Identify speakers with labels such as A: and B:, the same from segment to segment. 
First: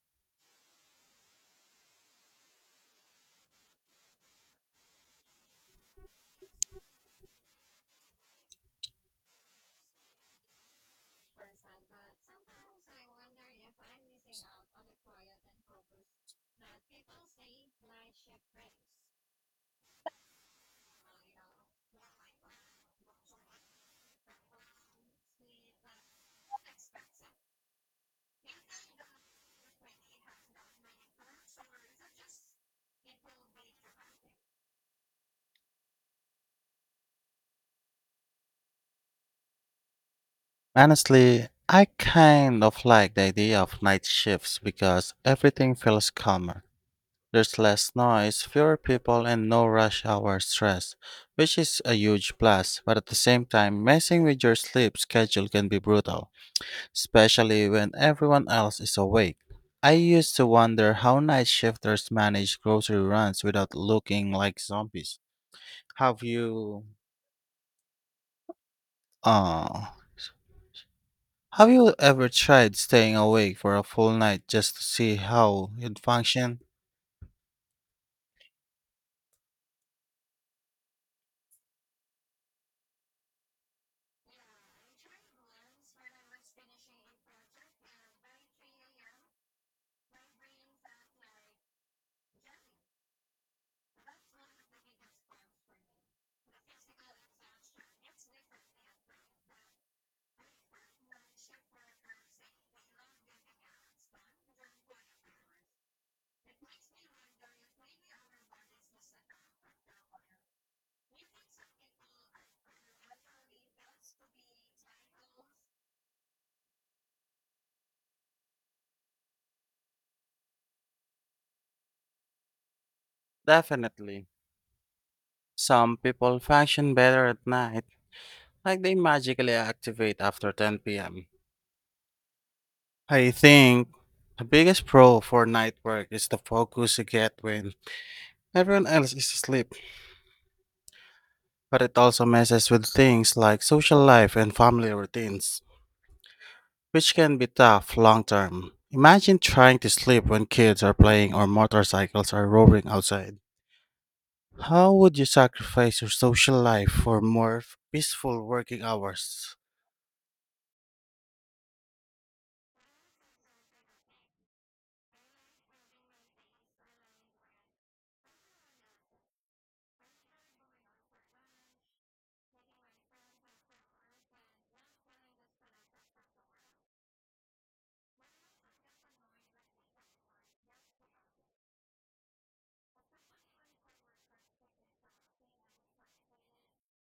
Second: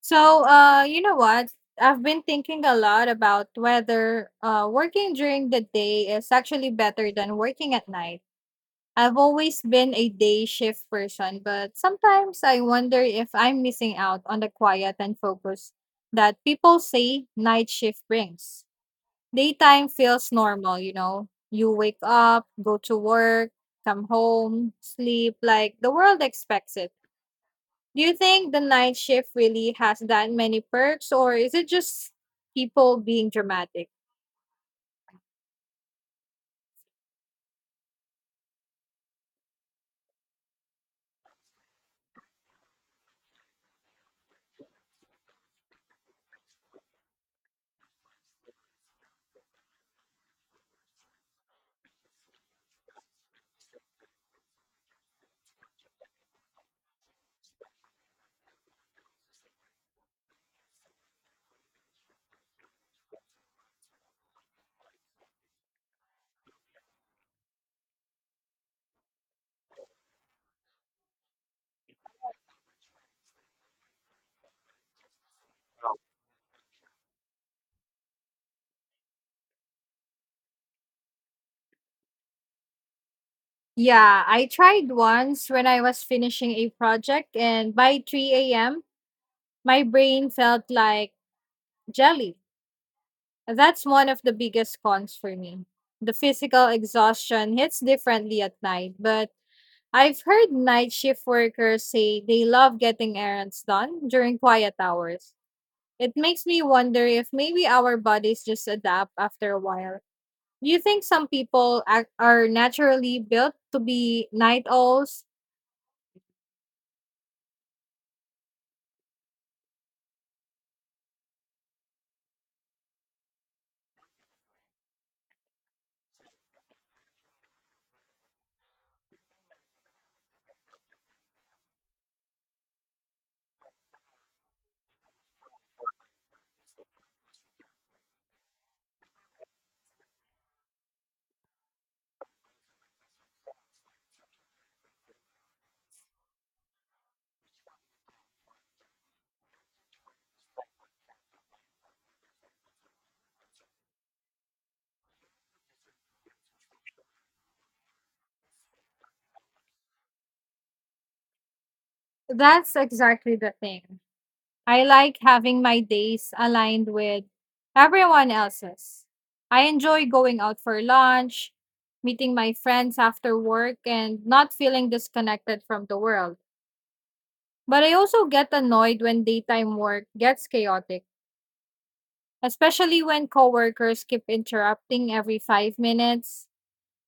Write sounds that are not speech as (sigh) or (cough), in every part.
A: So, you know what? I've been thinking a lot about whether working during the day is actually better than working at night. I've always been a day shift person, but sometimes I wonder if I'm missing out on the quiet and focus that people say night shift brings. Daytime feels normal, you know. You wake up, go to work, come home, sleep like the world expects it. Do you think the night shift really has that many perks, or is it just people being dramatic?
B: Honestly, I kind of like the idea of night shifts because everything feels calmer. There's less noise, fewer people, and no rush hour stress, which is a huge plus. But at the same time, messing with your sleep schedule can be brutal, especially when everyone else is awake. I used to wonder how night shifters manage grocery runs without looking like zombies. Have you? Uh, Have you ever tried staying awake for a full night just to see how you'd function?
A: Yeah, I tried once when I was finishing a project, and by 3 a.m., my brain felt like jelly. That's one of the biggest cons for me. The physical exhaustion hits differently at night, but I've heard night shift workers say they love getting errands done during quiet hours. It makes me wonder if maybe our bodies just adapt after a while. Do you think some people are naturally built to be night owls?
B: Definitely. Some people function better at night, like they magically activate after 10 p.m. I think the biggest pro for night work is the focus you get when everyone else is asleep, but it also messes with things like social life and family routines, which can be tough long term. Imagine trying to sleep when kids are playing or motorcycles are roaring outside. How would you sacrifice your social life for more peaceful working hours?
A: That's exactly the thing. I like having my days aligned with everyone else's. I enjoy going out for lunch, meeting my friends after work, and not feeling disconnected from the world. But I also get annoyed when daytime work gets chaotic, especially when coworkers keep interrupting every 5 minutes.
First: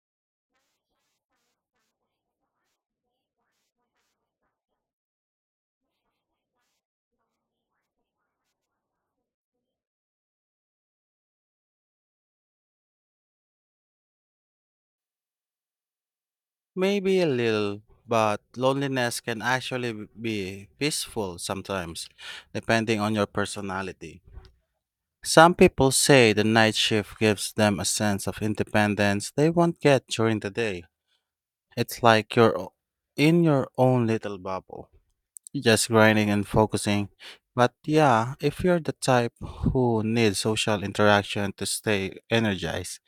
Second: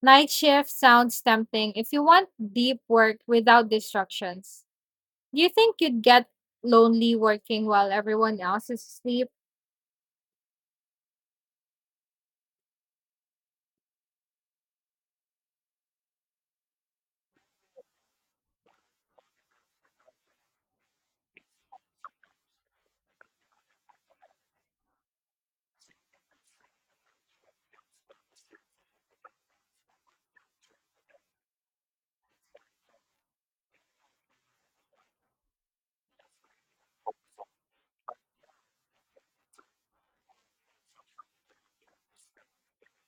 A: Night shift sounds tempting if you want deep work without distractions. Do you think you'd get lonely working while everyone else is asleep?
B: Maybe a little, but loneliness can actually be peaceful sometimes, depending on your personality. Some people say the night shift gives them a sense of independence they won't get during the day. It's like you're in your own little bubble. Just grinding and focusing. But yeah, if you're the type who needs social interaction to stay energized,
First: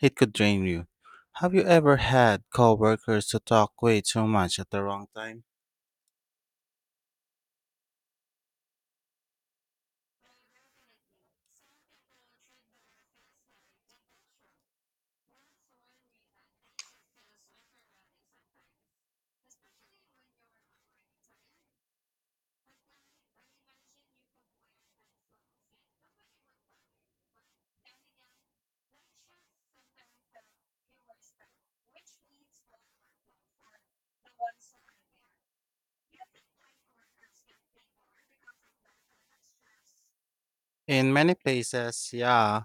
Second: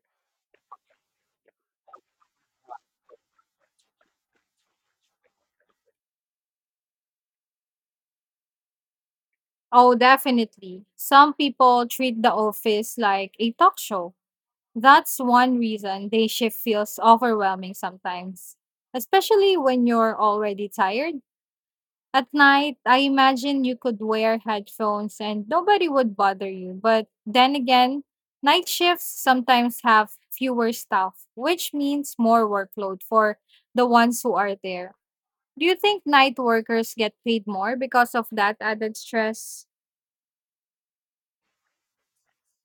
B: it could drain you. Have you ever had coworkers who talk way too much at the wrong time?
A: Oh, definitely. Some people treat the office like a talk show. That's one reason day shift feels overwhelming sometimes, especially when you're already tired. At night, I imagine you could wear headphones and nobody would bother you. But then again, night shifts sometimes have fewer staff, which means more workload for the ones who are there. Do you think night workers get paid more because of that added stress?
B: In many places, yeah,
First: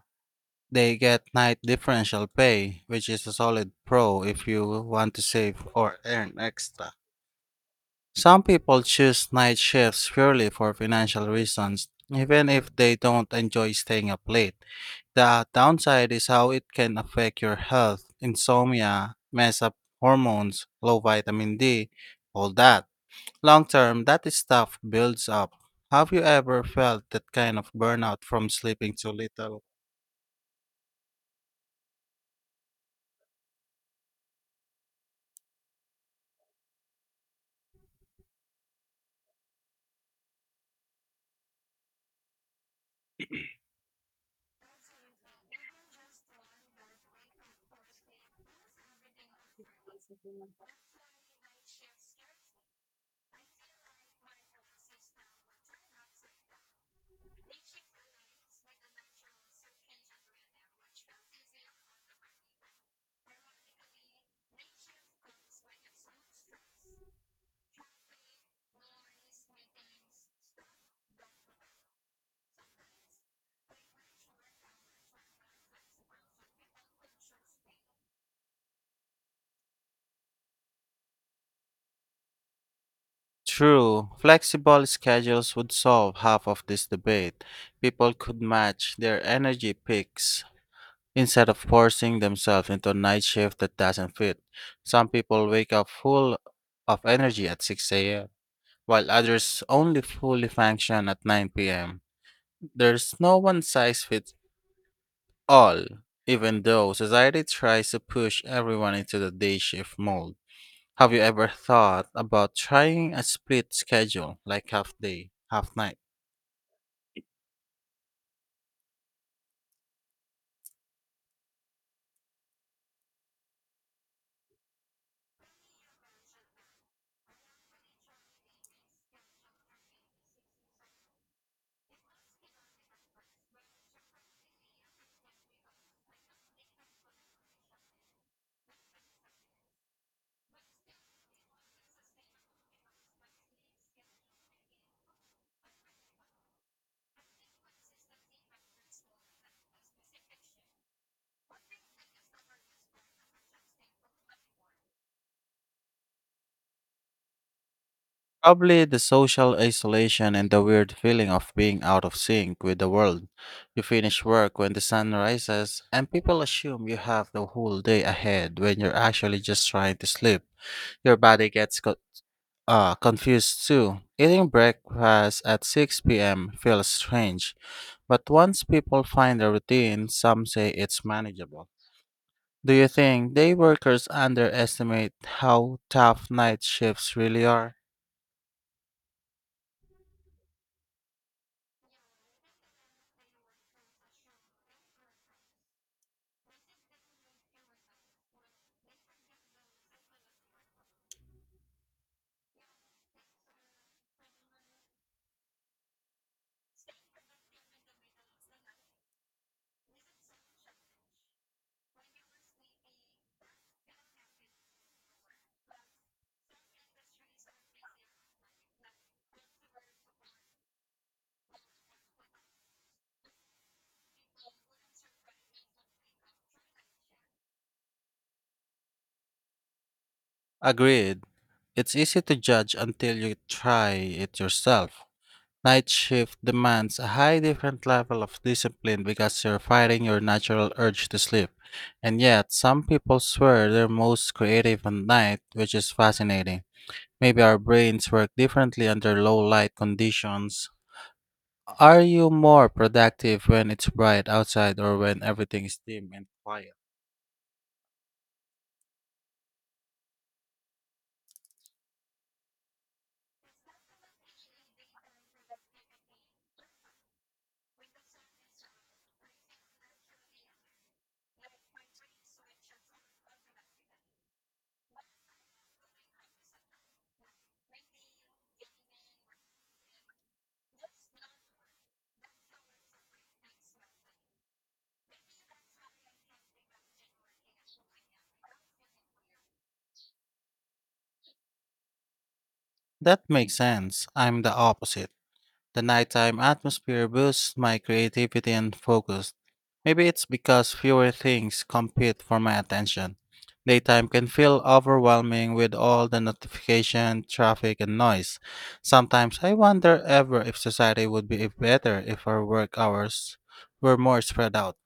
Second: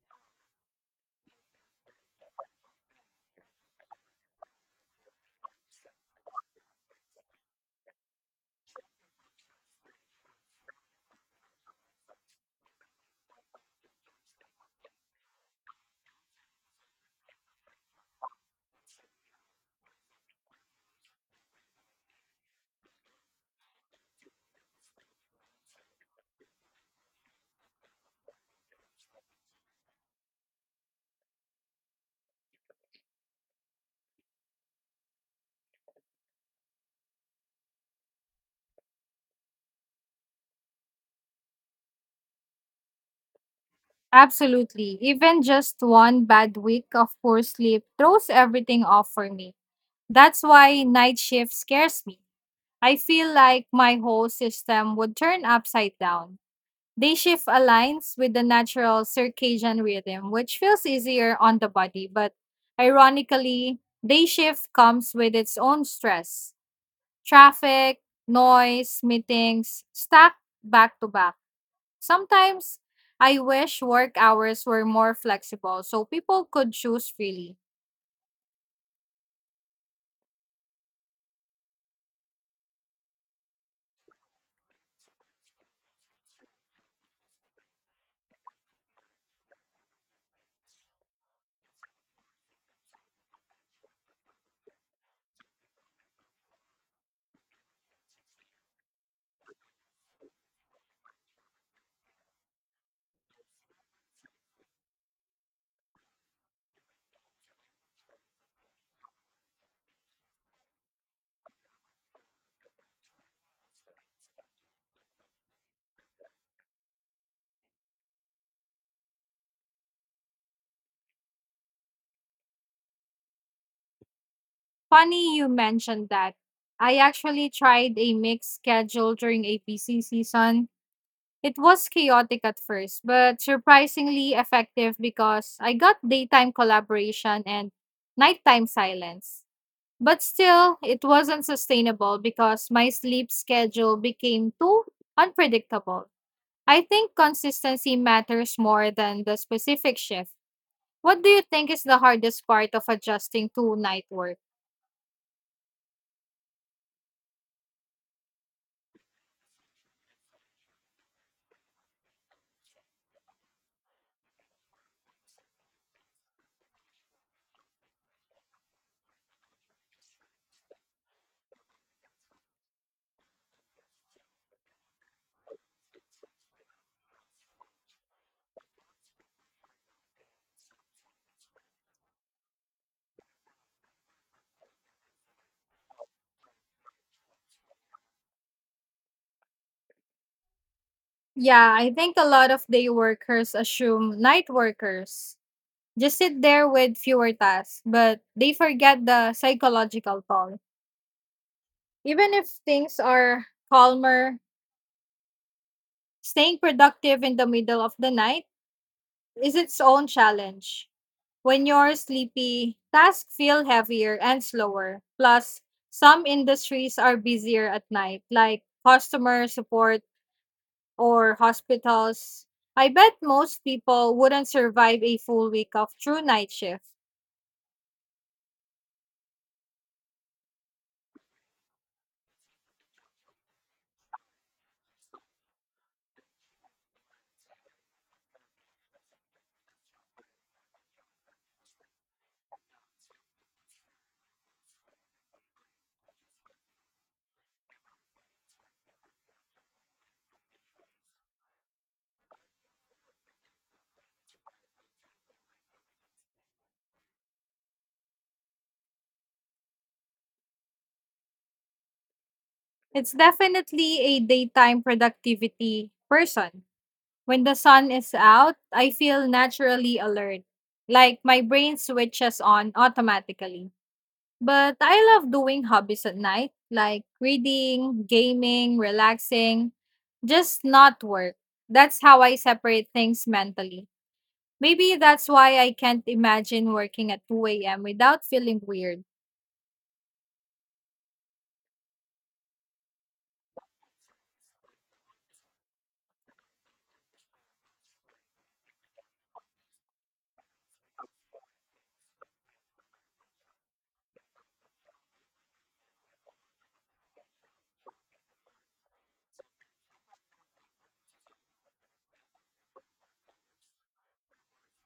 B: they get night differential pay, which is a solid pro if you want to save or earn extra. Some people choose night shifts purely for financial reasons, even if they don't enjoy staying up late. The downside is how it can affect your health, insomnia, mess up hormones, low vitamin D, all that. Long term, that stuff builds up. Have you ever felt that kind of burnout from sleeping too little?
A: Absolutely. Even just one bad week of poor sleep throws everything off for me. That's why night shift scares me. I feel like my whole system would turn upside down. Day shift aligns with the natural circadian rhythm, which feels easier on the body, but ironically, day shift comes with its own stress. Traffic, noise, meetings, stacked back to back. Sometimes I wish work hours were more flexible so people could choose freely.
B: True, flexible schedules would solve half of this debate. People could match their energy peaks instead of forcing themselves into a night shift that doesn't fit. Some people wake up full of energy at 6 a.m., while others only fully function at 9 p.m. There's no one size fits all, even though society tries to push everyone into the day shift mold. Have you ever thought about trying a split schedule, like half day, half night?
A: Funny you mentioned that. I actually tried a mixed schedule during a busy season. It was chaotic at first, but surprisingly effective because I got daytime collaboration and nighttime silence. But still, it wasn't sustainable because my sleep schedule became too unpredictable. I think consistency matters more than the specific shift. What do you think is the hardest part of adjusting to night work?
B: Probably the social isolation and the weird feeling of being out of sync with the world. You finish work when the sun rises, and people assume you have the whole day ahead when you're actually just trying to sleep. Your body gets confused too. Eating breakfast at 6 p.m. feels strange, but once people find a routine, some say it's manageable. Do you think day workers underestimate how tough night shifts really are?
A: Yeah, I think a lot of day workers assume night workers just sit there with fewer tasks, but they forget the psychological toll. Even if things are calmer, staying productive in the middle of the night is its own challenge. When you're sleepy, tasks feel heavier and slower. Plus, some industries are busier at night, like customer support or hospitals. I bet most people wouldn't survive a full week of true night shift.
B: Agreed. It's easy to judge until you try it yourself. Night shift demands a high different level of discipline because you're fighting your natural urge to sleep. And yet, some people swear they're most creative at night, which is fascinating. Maybe our brains work differently under low light conditions. Are you more productive when it's bright outside or when everything is dim and quiet?
A: It's definitely a daytime productivity person. When the sun is out, I feel naturally alert. Like my brain switches on automatically. But I love doing hobbies at night, like reading, gaming, relaxing, just not work. That's how I separate things mentally. Maybe that's why I can't imagine working at 2 a.m. without feeling weird.
B: That makes sense. I'm the opposite. The nighttime atmosphere boosts my creativity and focus. Maybe it's because fewer things compete for my attention. Daytime can feel overwhelming with all the notification, traffic, and noise. Sometimes I wonder ever if society would be better if our work hours were more spread out.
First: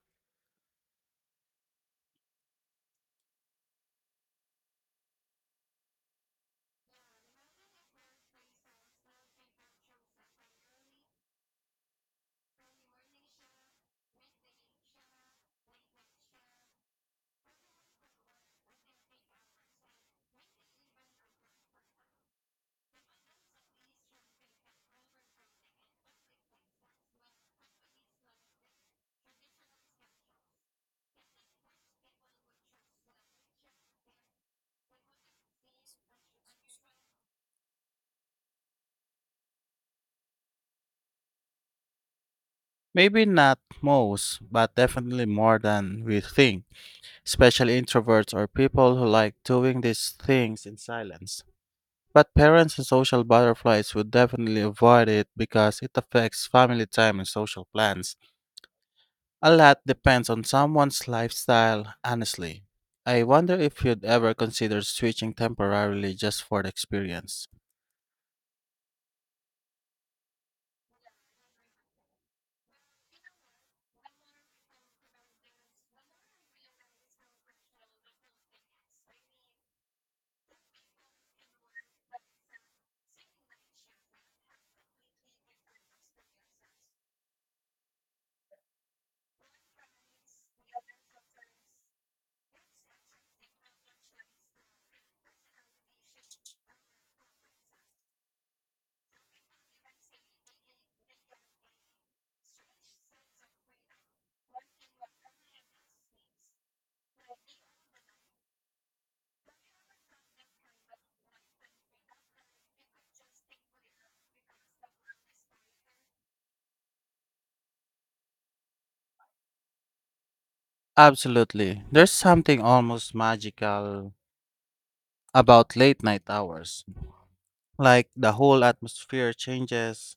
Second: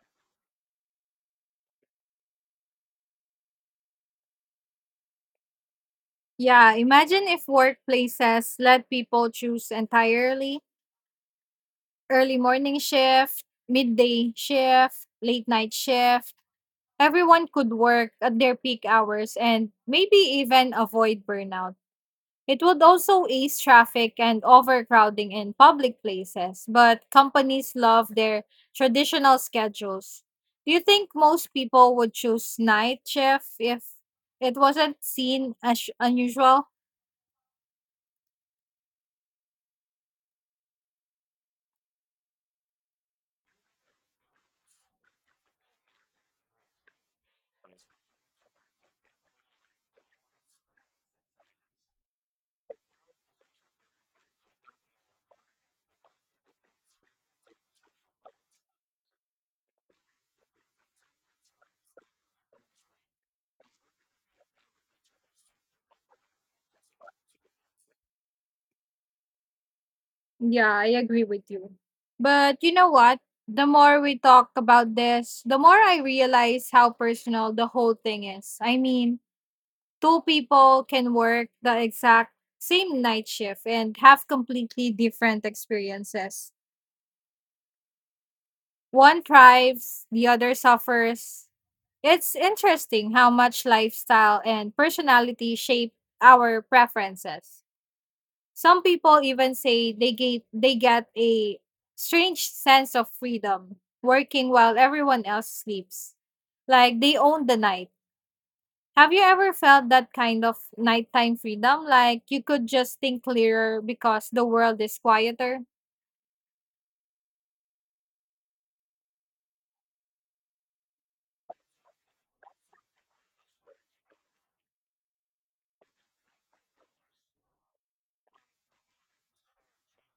A: Yeah, imagine if workplaces let people choose entirely: early morning shift, midday shift, late night shift. Everyone could work at their peak hours and maybe even avoid burnout. It would also ease traffic and overcrowding in public places, but companies love their traditional schedules. Do you think most people would choose night shift if it wasn't seen as unusual?
B: Maybe not most, but definitely more than we think, especially introverts or people who like doing these things in silence. But parents and social butterflies would definitely avoid it because it affects family time and social plans. A lot depends on someone's lifestyle, honestly. I wonder if you'd ever consider switching temporarily just for the experience.
A: Yeah, I agree with you. But you know what? The more we talk about this, the more I realize how personal the whole thing is. I mean, two people can work the exact same night shift and have completely different experiences. One thrives, the other suffers. It's interesting how much lifestyle and personality shape our preferences. Some people even say they get a strange sense of freedom working while everyone else sleeps. Like they own the night. Have you ever felt that kind of nighttime freedom? Like you could just think clearer because the world is quieter?
B: Absolutely. There's something almost magical about late night hours. Like the whole atmosphere changes.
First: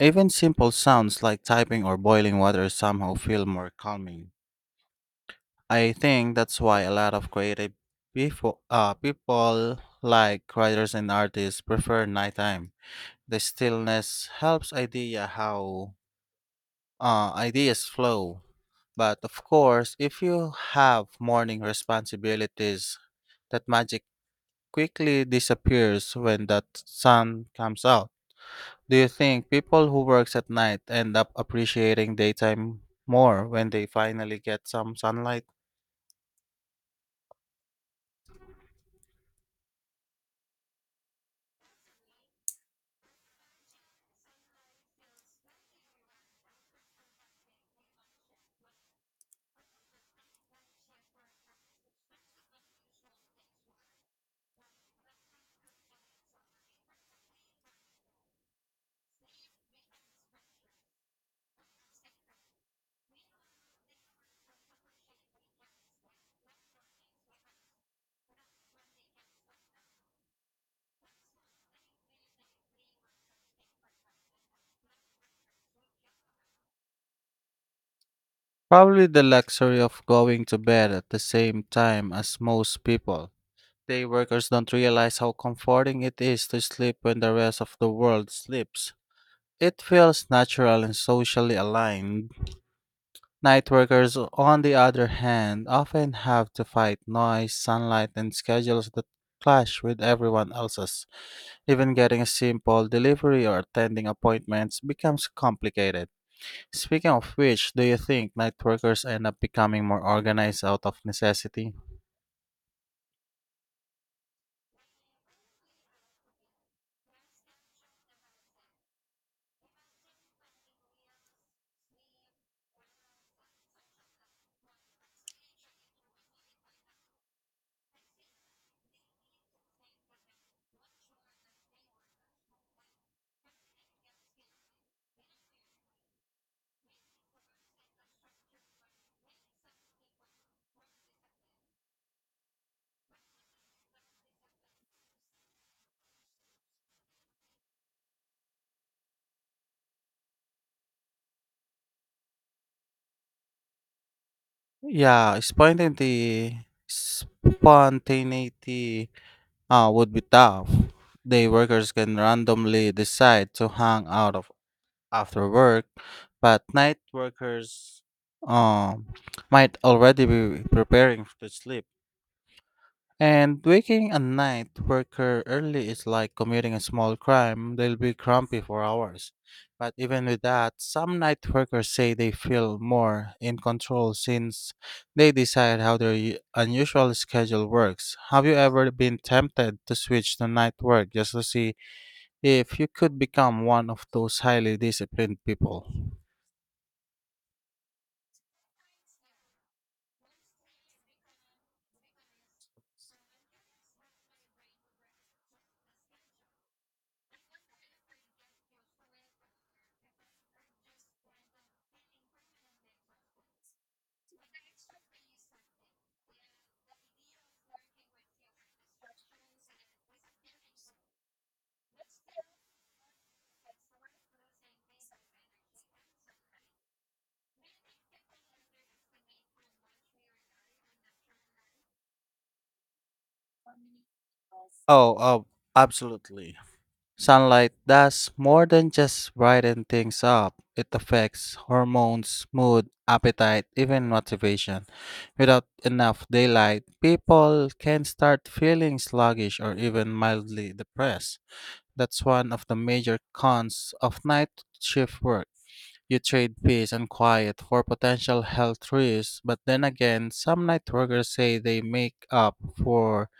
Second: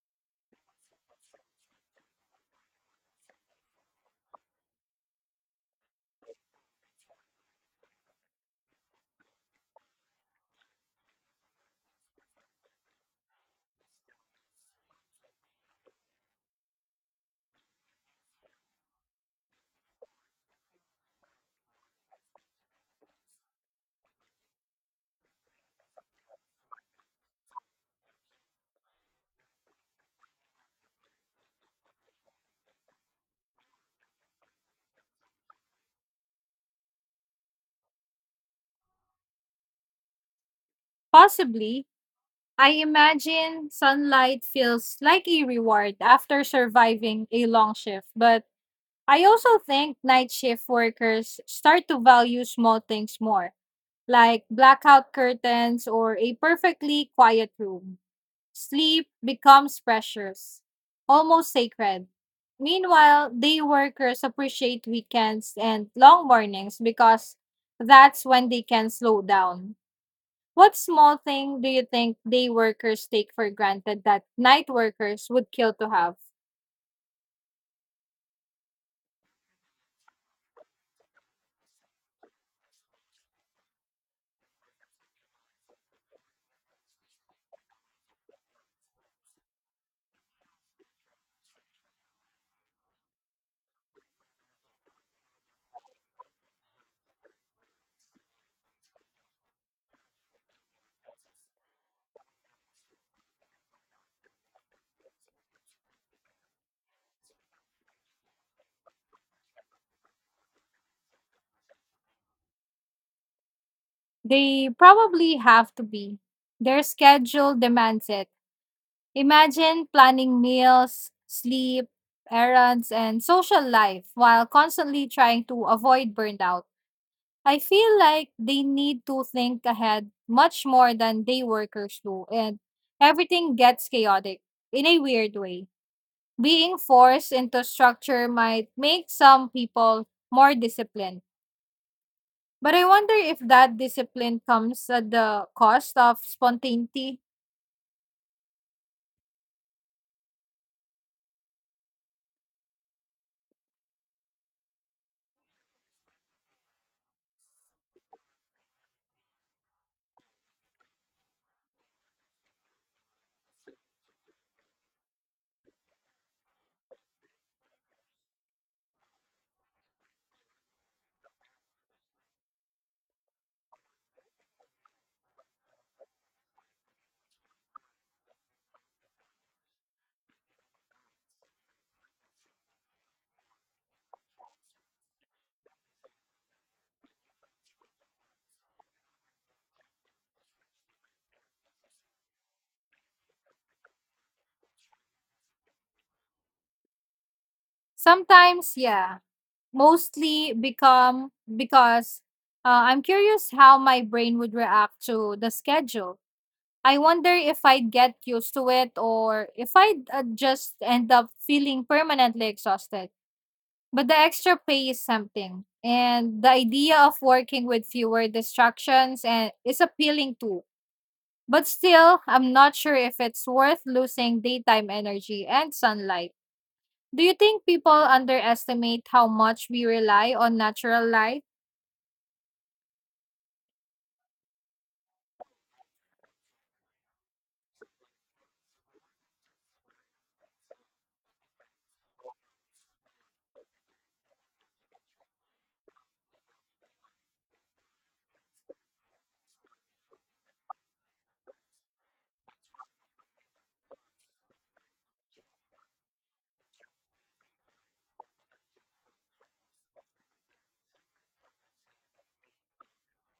B: Even simple sounds like typing or boiling water somehow feel more calming. I think that's why a lot of creative people like writers and artists prefer nighttime. The stillness helps ideas flow. But of course, if you have morning responsibilities, that magic quickly disappears when that sun comes out. Do you think people who works at night end up appreciating daytime more when they finally get some sunlight?
A: Possibly. I imagine sunlight feels like a reward after surviving a long shift, but I also think night shift workers start to value small things more, like blackout curtains or a perfectly quiet room. Sleep becomes precious, almost sacred. Meanwhile, day workers appreciate weekends and long mornings because that's when they can slow down. What small thing do you think day workers take for granted that night workers would kill to have?
B: Probably the luxury of going to bed at the same time as most people. Day workers don't realize how comforting it is to sleep when the rest of the world sleeps. It feels natural and socially aligned. Night workers, on the other hand, often have to fight noise, sunlight, and schedules that clash with everyone else's. Even getting a simple delivery or attending appointments becomes complicated. Speaking of which, do you think night workers end up becoming more organized out of necessity?
A: They probably have to be. Their schedule demands it. Imagine planning meals, sleep, errands, and social life while constantly trying to avoid burnout. I feel like they need to think ahead much more than day workers do, and everything gets chaotic in a weird way. Being forced into structure might make some people more disciplined, but I wonder if that discipline comes at the cost of spontaneity.
B: Yeah, spontaneity would be tough. Day workers can randomly decide to hang out of after work, but night workers um, might already be preparing to sleep. And waking a night worker early is like committing a small crime. They'll be grumpy for hours. But even with that, some night workers say they feel more in control since they decide how their unusual schedule works. Have you ever been tempted to switch to night work just to see if you could become one of those highly disciplined people?
A: Sometimes, yeah. Mostly become because I'm curious how my brain would react to the schedule. I wonder if I'd get used to it or if I'd just end up feeling permanently exhausted. But the extra pay is something. And the idea of working with fewer distractions and is appealing too. But still, I'm not sure if it's worth losing daytime energy and sunlight. Do you think people underestimate how much we rely on natural light?
B: Oh, absolutely. Sunlight does more than just brighten things up. It affects hormones, mood, appetite, even motivation. Without enough daylight, people can start feeling sluggish or even mildly depressed. That's one of the major cons of night shift work. You trade peace and quiet for potential health risks, but then again, some night workers say they make up for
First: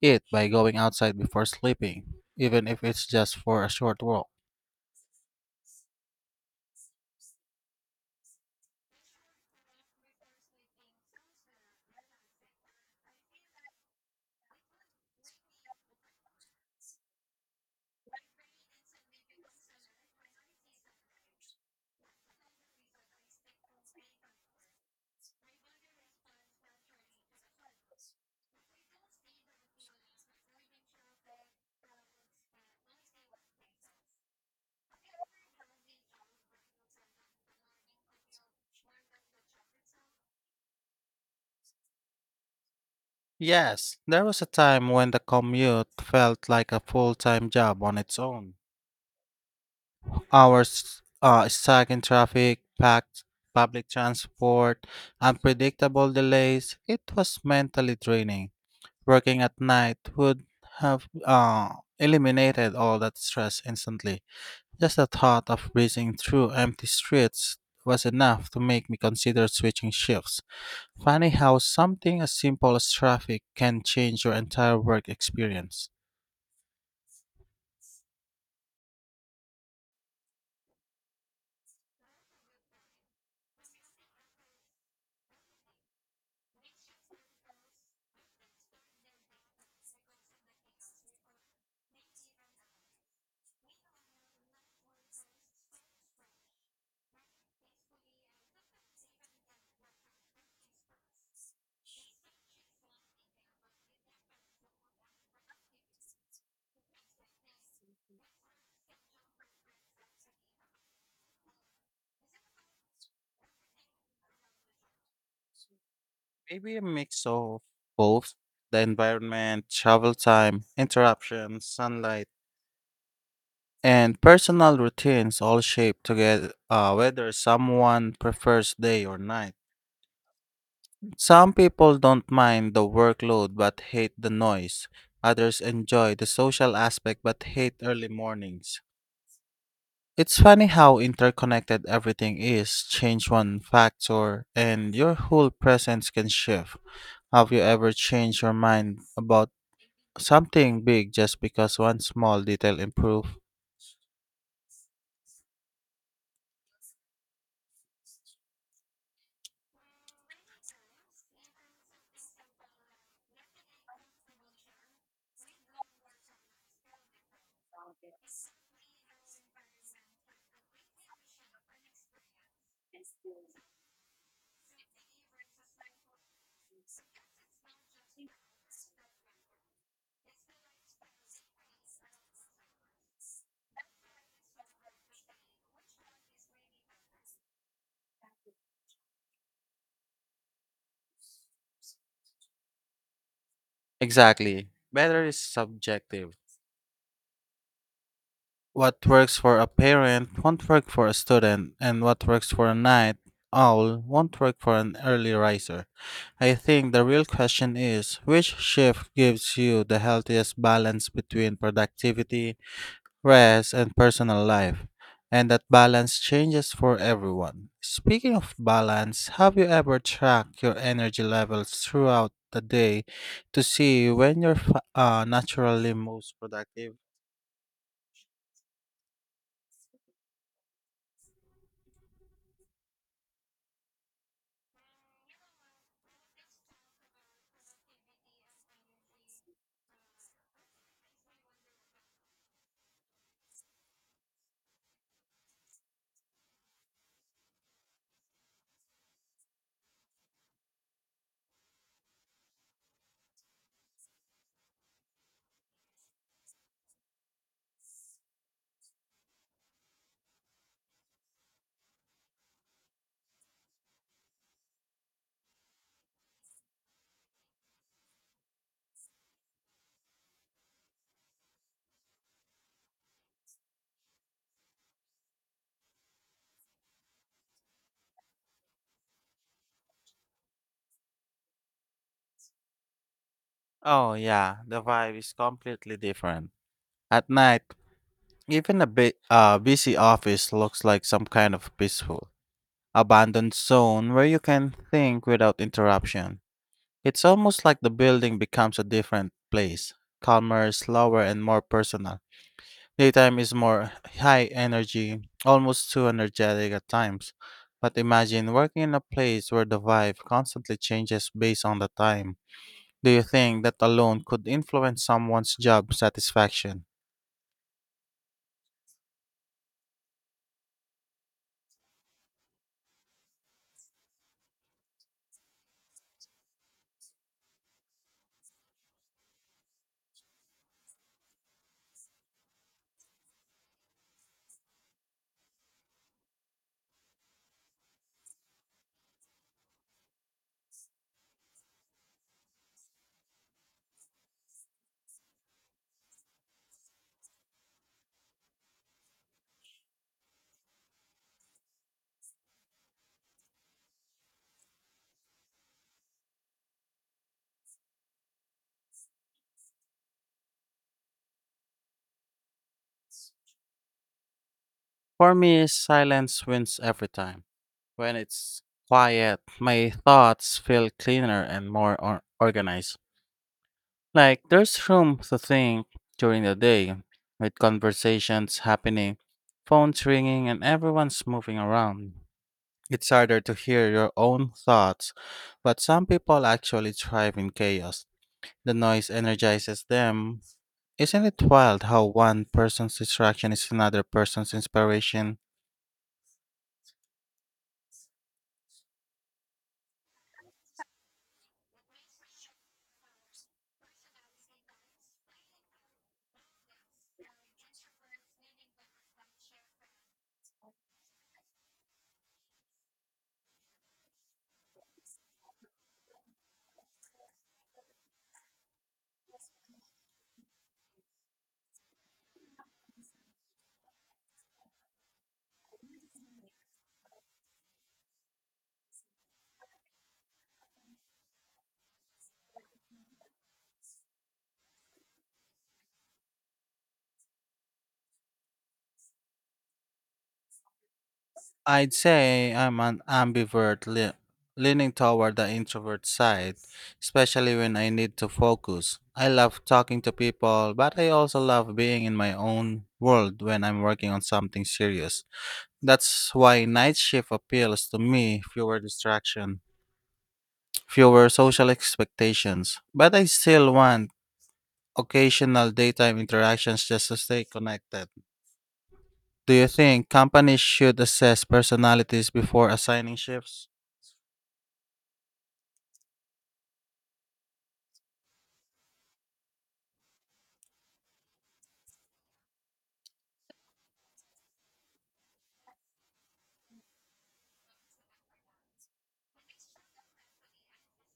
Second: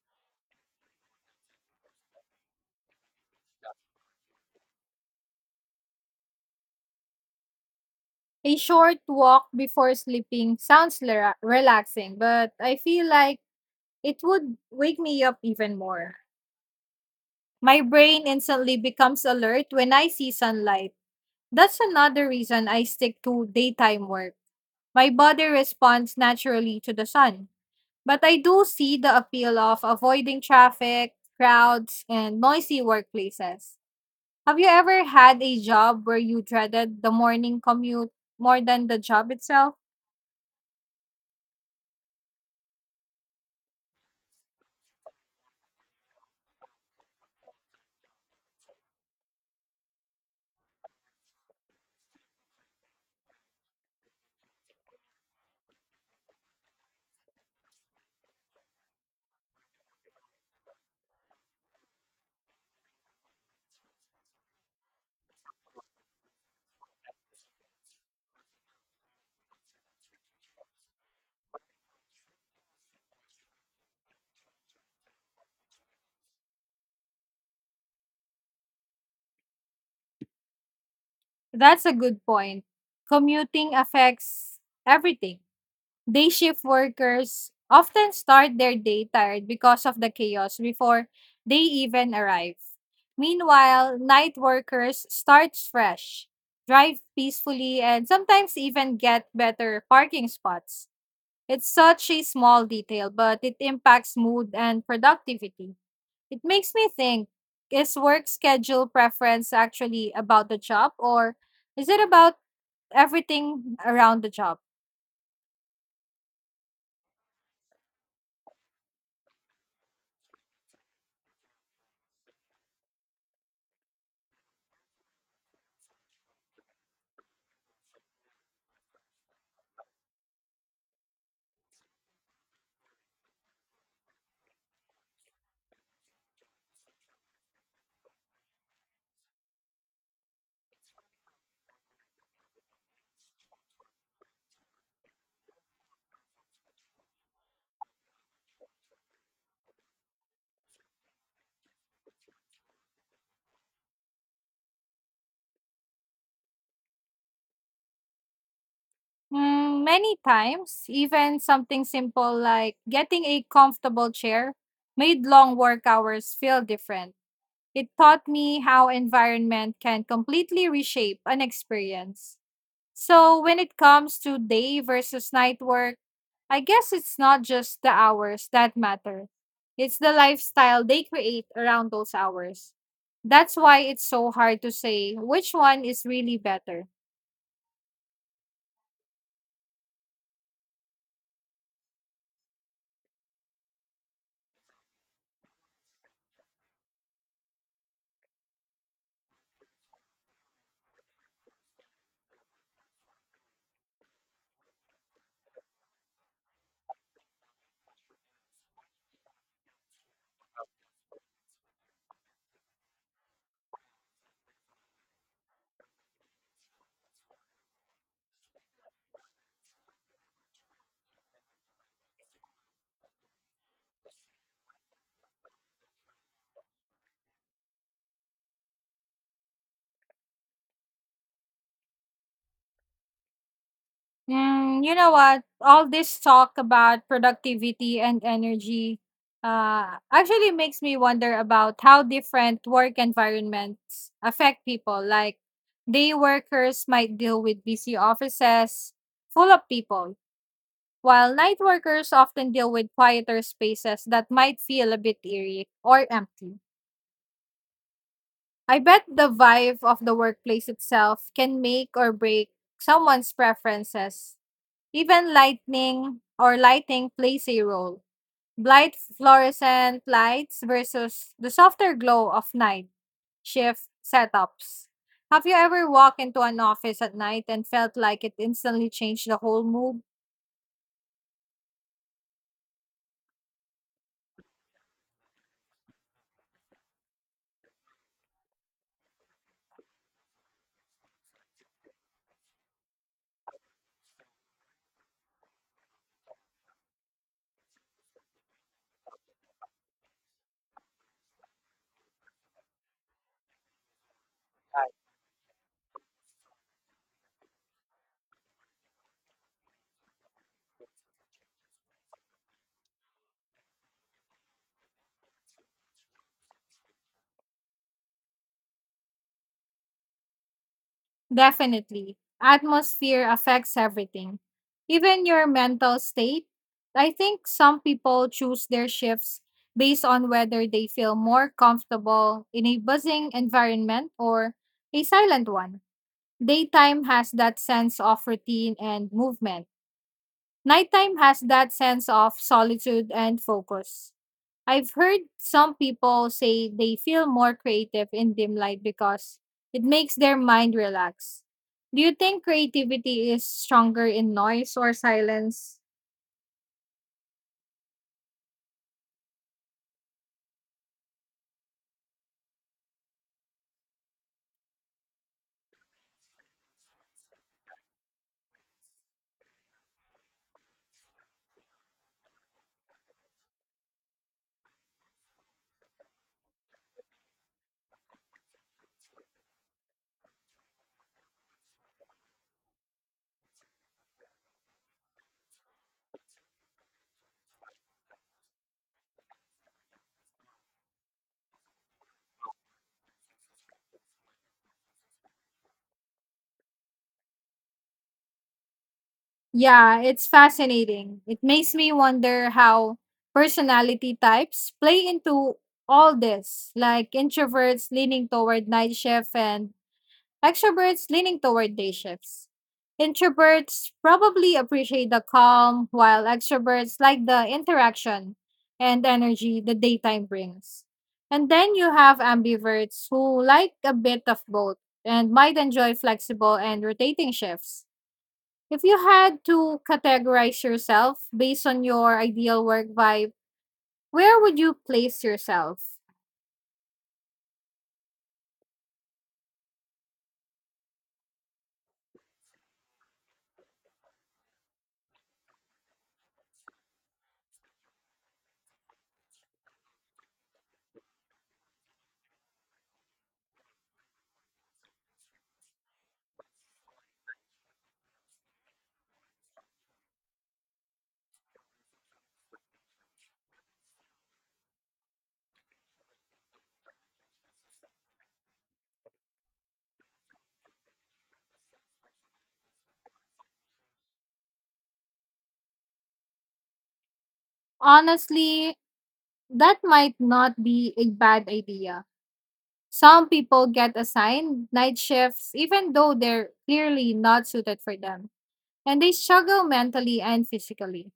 B: it by going outside before sleeping, even if it's just for a short walk.
A: A short walk before sleeping sounds relaxing, but I feel like it would wake me up even more. My brain instantly becomes alert when I see sunlight. That's another reason I stick to daytime work. My body responds naturally to the sun. But I do see the appeal of avoiding traffic, crowds, and noisy workplaces. Have you ever had a job where you dreaded the morning commute more than the job itself?
B: Yes, there was a time when the commute felt like a full time job on its own. Hours stuck in traffic, packed public transport, unpredictable delays, it was mentally draining. Working at night would have eliminated all that stress instantly. Just the thought of breezing through empty streets was enough to make me consider switching shifts. Funny how something as simple as traffic can change your entire work experience.
A: That's a good point. Commuting affects everything. Day shift workers often start their day tired because of the chaos before they even arrive. Meanwhile, night workers start fresh, drive peacefully, and sometimes even get better parking spots. It's such a small detail, but it impacts mood and productivity. It makes me think, is work schedule preference actually about the job, or is it about everything around the job?
B: Maybe a mix of both the environment, travel time, interruptions, sunlight, and personal routines all shape together whether someone prefers day or night. Some people don't mind the workload but hate the noise. Others enjoy the social aspect but hate early mornings. It's funny how interconnected everything is. Change one factor and your whole presence can shift. Have you ever changed your mind about something big just because one small detail improved?
A: Mm, many times. Even something simple like getting a comfortable chair made long work hours feel different. It taught me how environment can completely reshape an experience. So, when it comes to day versus night work, I guess it's not just the hours that matter. It's the lifestyle they create around those hours. That's why it's so hard to say which one is really better.
B: Exactly. Better is subjective. What works for a parent won't work for a student, and what works for a night owl won't work for an early riser. I think the real question is which shift gives you the healthiest balance between productivity, rest, and personal life? And that balance changes for everyone. Speaking of balance, have you ever tracked your energy levels throughout the day to see when you're naturally most productive?
A: Mm, you know what? All this talk about productivity and energy actually makes me wonder about how different work environments affect people. Like, day workers might deal with busy offices full of people, while night workers often deal with quieter spaces that might feel a bit eerie or empty. I bet the vibe of the workplace itself can make or break someone's preferences. Even lightning or lighting plays a role. Bright fluorescent lights versus the softer glow of night shift setups. Have you ever walked into an office at night and felt like it instantly changed the whole mood?
B: Oh yeah, the vibe is completely different. At night, even a busy office looks like some kind of peaceful, abandoned zone where you can think without interruption. It's almost like the building becomes a different place, calmer, slower, and more personal. Daytime is more high energy, almost too energetic at times. But imagine working in a place where the vibe constantly changes based on the time. Do you think that alone could influence someone's job satisfaction?
A: Definitely. Atmosphere affects everything, even your mental state. I think some people choose their shifts based on whether they feel more comfortable in a buzzing environment or a silent one. Daytime has that sense of routine and movement. Nighttime has that sense of solitude and focus. I've heard some people say they feel more creative in dim light because it makes their mind relax. Do you think creativity is stronger in noise or silence?
B: For me, silence wins every time. When it's quiet, my thoughts feel cleaner and more organized. Like there's room to think during the day, with conversations happening, phones ringing, and everyone's moving around. It's harder to hear your own thoughts, but some people actually thrive in chaos. The noise energizes them. Isn't it wild how one person's distraction is another person's inspiration?
A: Yeah, it's fascinating. It makes me wonder how personality types play into all this, like introverts leaning toward night shift and extroverts leaning toward day shifts. Introverts probably appreciate the calm, while extroverts like the interaction and energy the daytime brings. And then you have ambiverts who like a bit of both and might enjoy flexible and rotating shifts. If you had to categorize yourself based on your ideal work vibe, where would you place yourself?
B: I'd say I'm an ambivert, leaning toward the introvert side, especially when I need to focus. I love talking to people, but I also love being in my own world when I'm working on something serious. That's why night shift appeals to me, fewer distraction, fewer social expectations. But I still want occasional daytime interactions just to stay connected. Do you think companies should assess personalities before assigning shifts?
A: Honestly, that might not be a bad idea. Some people get assigned night shifts even though they're clearly not suited for them, and they struggle mentally and physically.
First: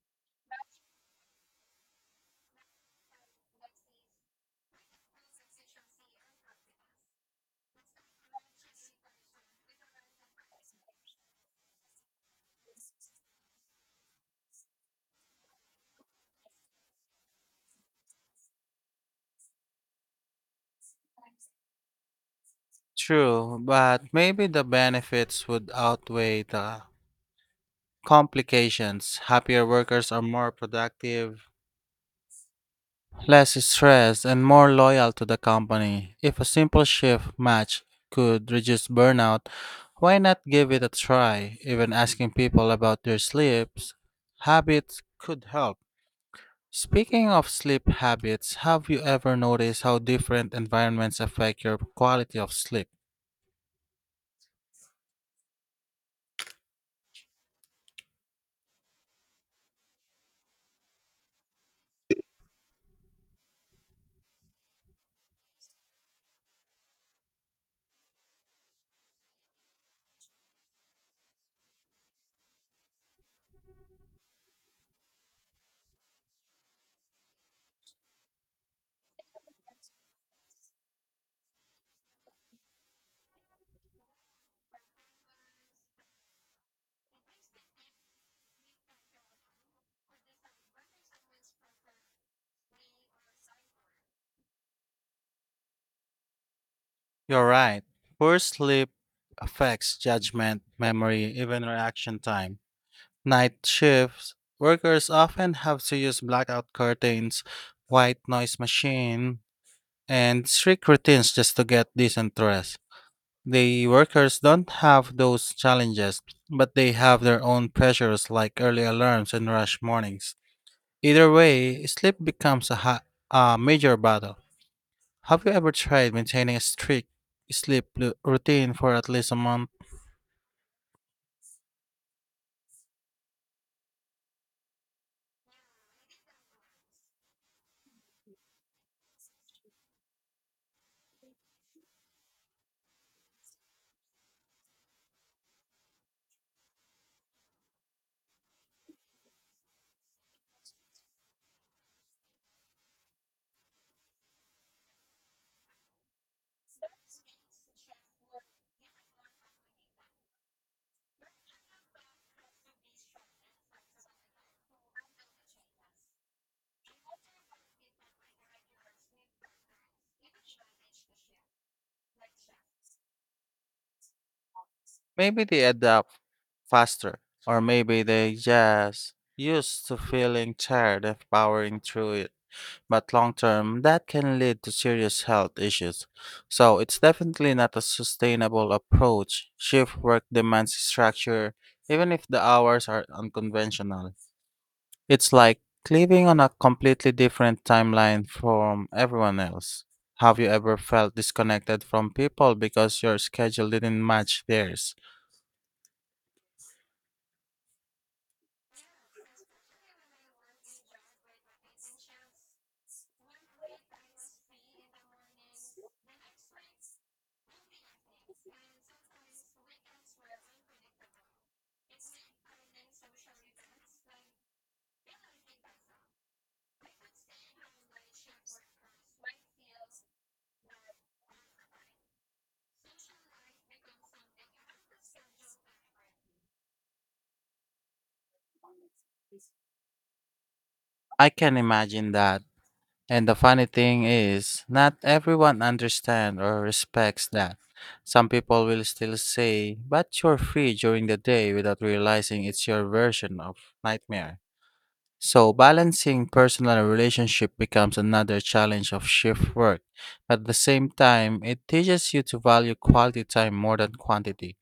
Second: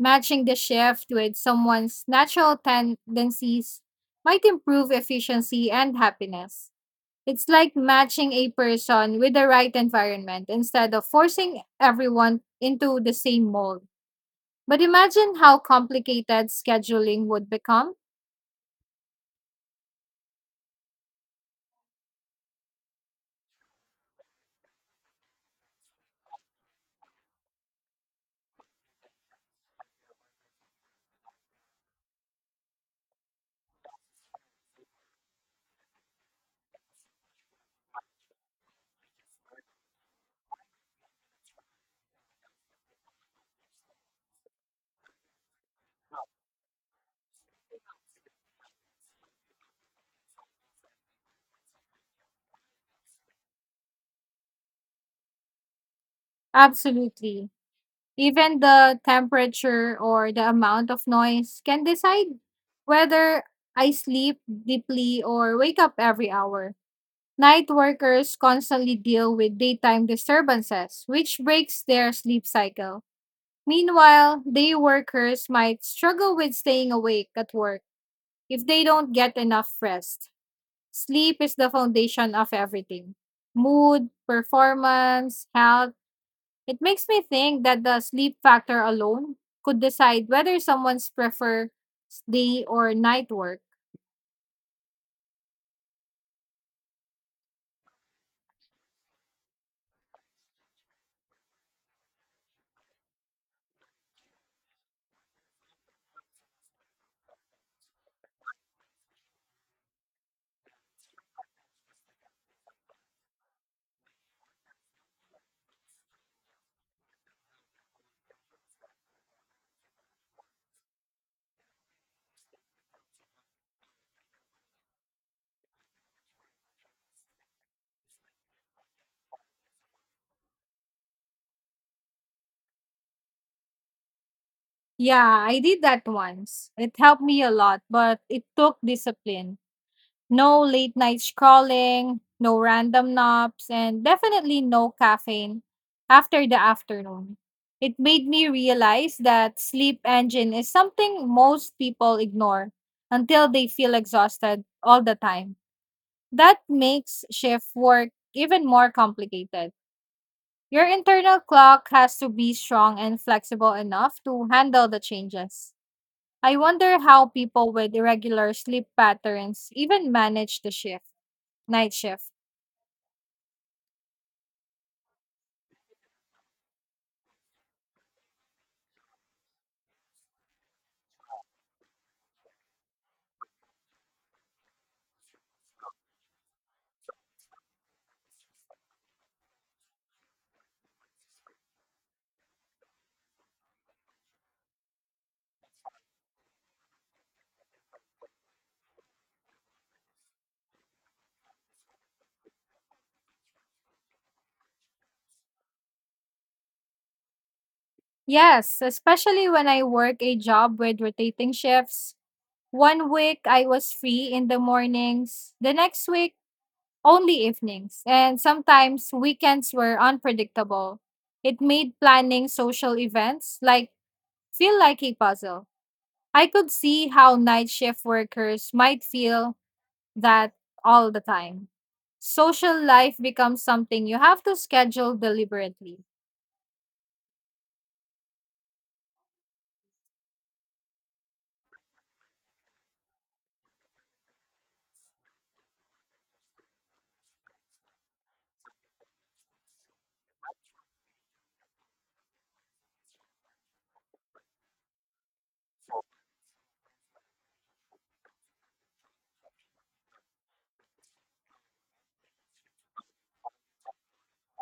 A: Matching the shift with someone's natural tendencies might improve efficiency and happiness. It's like matching a person with the right environment instead of forcing everyone into the same mold. But imagine how complicated scheduling would become.
B: True, but maybe the benefits would outweigh the complications. Happier workers are more productive, less stressed, and more loyal to the company. If a simple shift match could reduce burnout, why not give it a try? Even asking people about their sleeps habits could help. Speaking of sleep habits, have you ever noticed how different environments affect your quality of sleep?
A: Absolutely. Even the temperature or the amount of noise can decide whether I sleep deeply or wake up every hour. Night workers constantly deal with daytime disturbances, which breaks their sleep cycle. Meanwhile, day workers might struggle with staying awake at work if they don't get enough rest. Sleep is the foundation of everything: mood, performance, health. It makes me think that the sleep factor alone could decide whether someone's prefer day or night work.
B: You're right. Poor sleep affects judgment, memory, even reaction time. Night shifts, workers often have to use blackout curtains, white noise machine, and strict routines just to get decent rest. The workers don't have those challenges, but they have their own pressures like early alarms and rush mornings. Either way, sleep becomes a major battle. Have you ever tried maintaining a strict sleep routine for at least a month?
A: Yeah, I did that once. It helped me a lot, but it took discipline. No late night scrolling, no random naps, and definitely no caffeine after the afternoon. It made me realize that sleep engine is something most people ignore until they feel exhausted all the time. That makes shift work even more complicated. Your internal clock has to be strong and flexible enough to handle the changes. I wonder how people with irregular sleep patterns even manage the shift, night shift.
B: Maybe they adapt faster, or maybe they just used to feeling tired and powering through it. But long term, that can lead to serious health issues. So it's definitely not a sustainable approach. Shift work demands structure, even if the hours are unconventional. It's like living on a completely different timeline from everyone else. Have you ever felt disconnected from people because your schedule didn't match theirs?
A: Yes, especially when I work a job with rotating shifts. One week I was free in the mornings, the next week only evenings, and sometimes weekends were unpredictable. It made planning social events like feel like a puzzle. I could see how night shift workers might feel that all the time. Social life becomes something you have to schedule deliberately.
B: I can imagine that. And the funny thing is, not everyone understands or respects that. Some people will still say, but you're free during the day without realizing it's your version of nightmare. So, balancing personal and relationship becomes another challenge of shift work. At the same time, it teaches you to value quality time more than quantity.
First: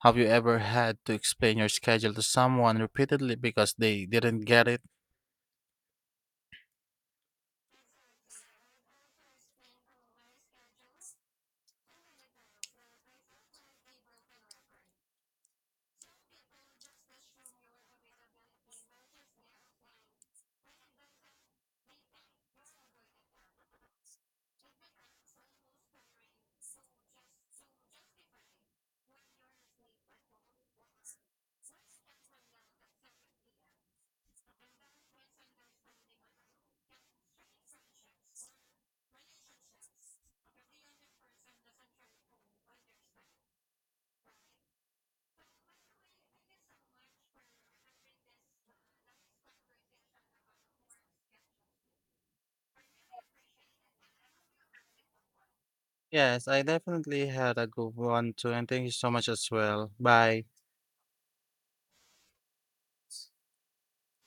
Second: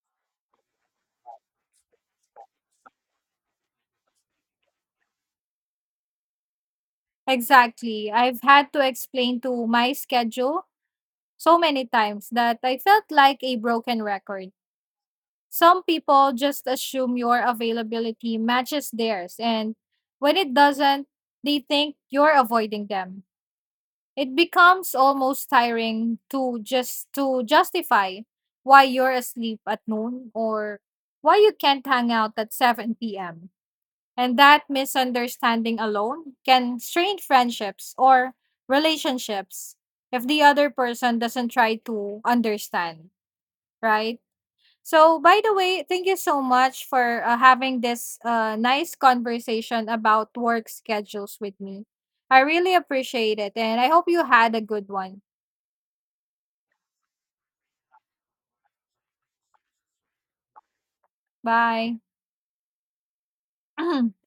B: Have you ever had to explain your schedule to someone repeatedly because they didn't get it?
A: Exactly. I've had to explain to my schedule so many times that I felt like a broken record. Some people just assume your availability matches theirs, and when it doesn't, they think you're avoiding them. It becomes almost tiring to just to justify why you're asleep at noon or why you can't hang out at 7 p.m. And that misunderstanding alone can strain friendships or relationships if the other person doesn't try to understand, right? So, by the way, thank you so much for having this nice conversation about work schedules with me. I really appreciate it, and I hope you had a good one.
B: Yes, I definitely had a good one too, and thank you so much as well. Bye.
A: Bye. (laughs) (clears throat)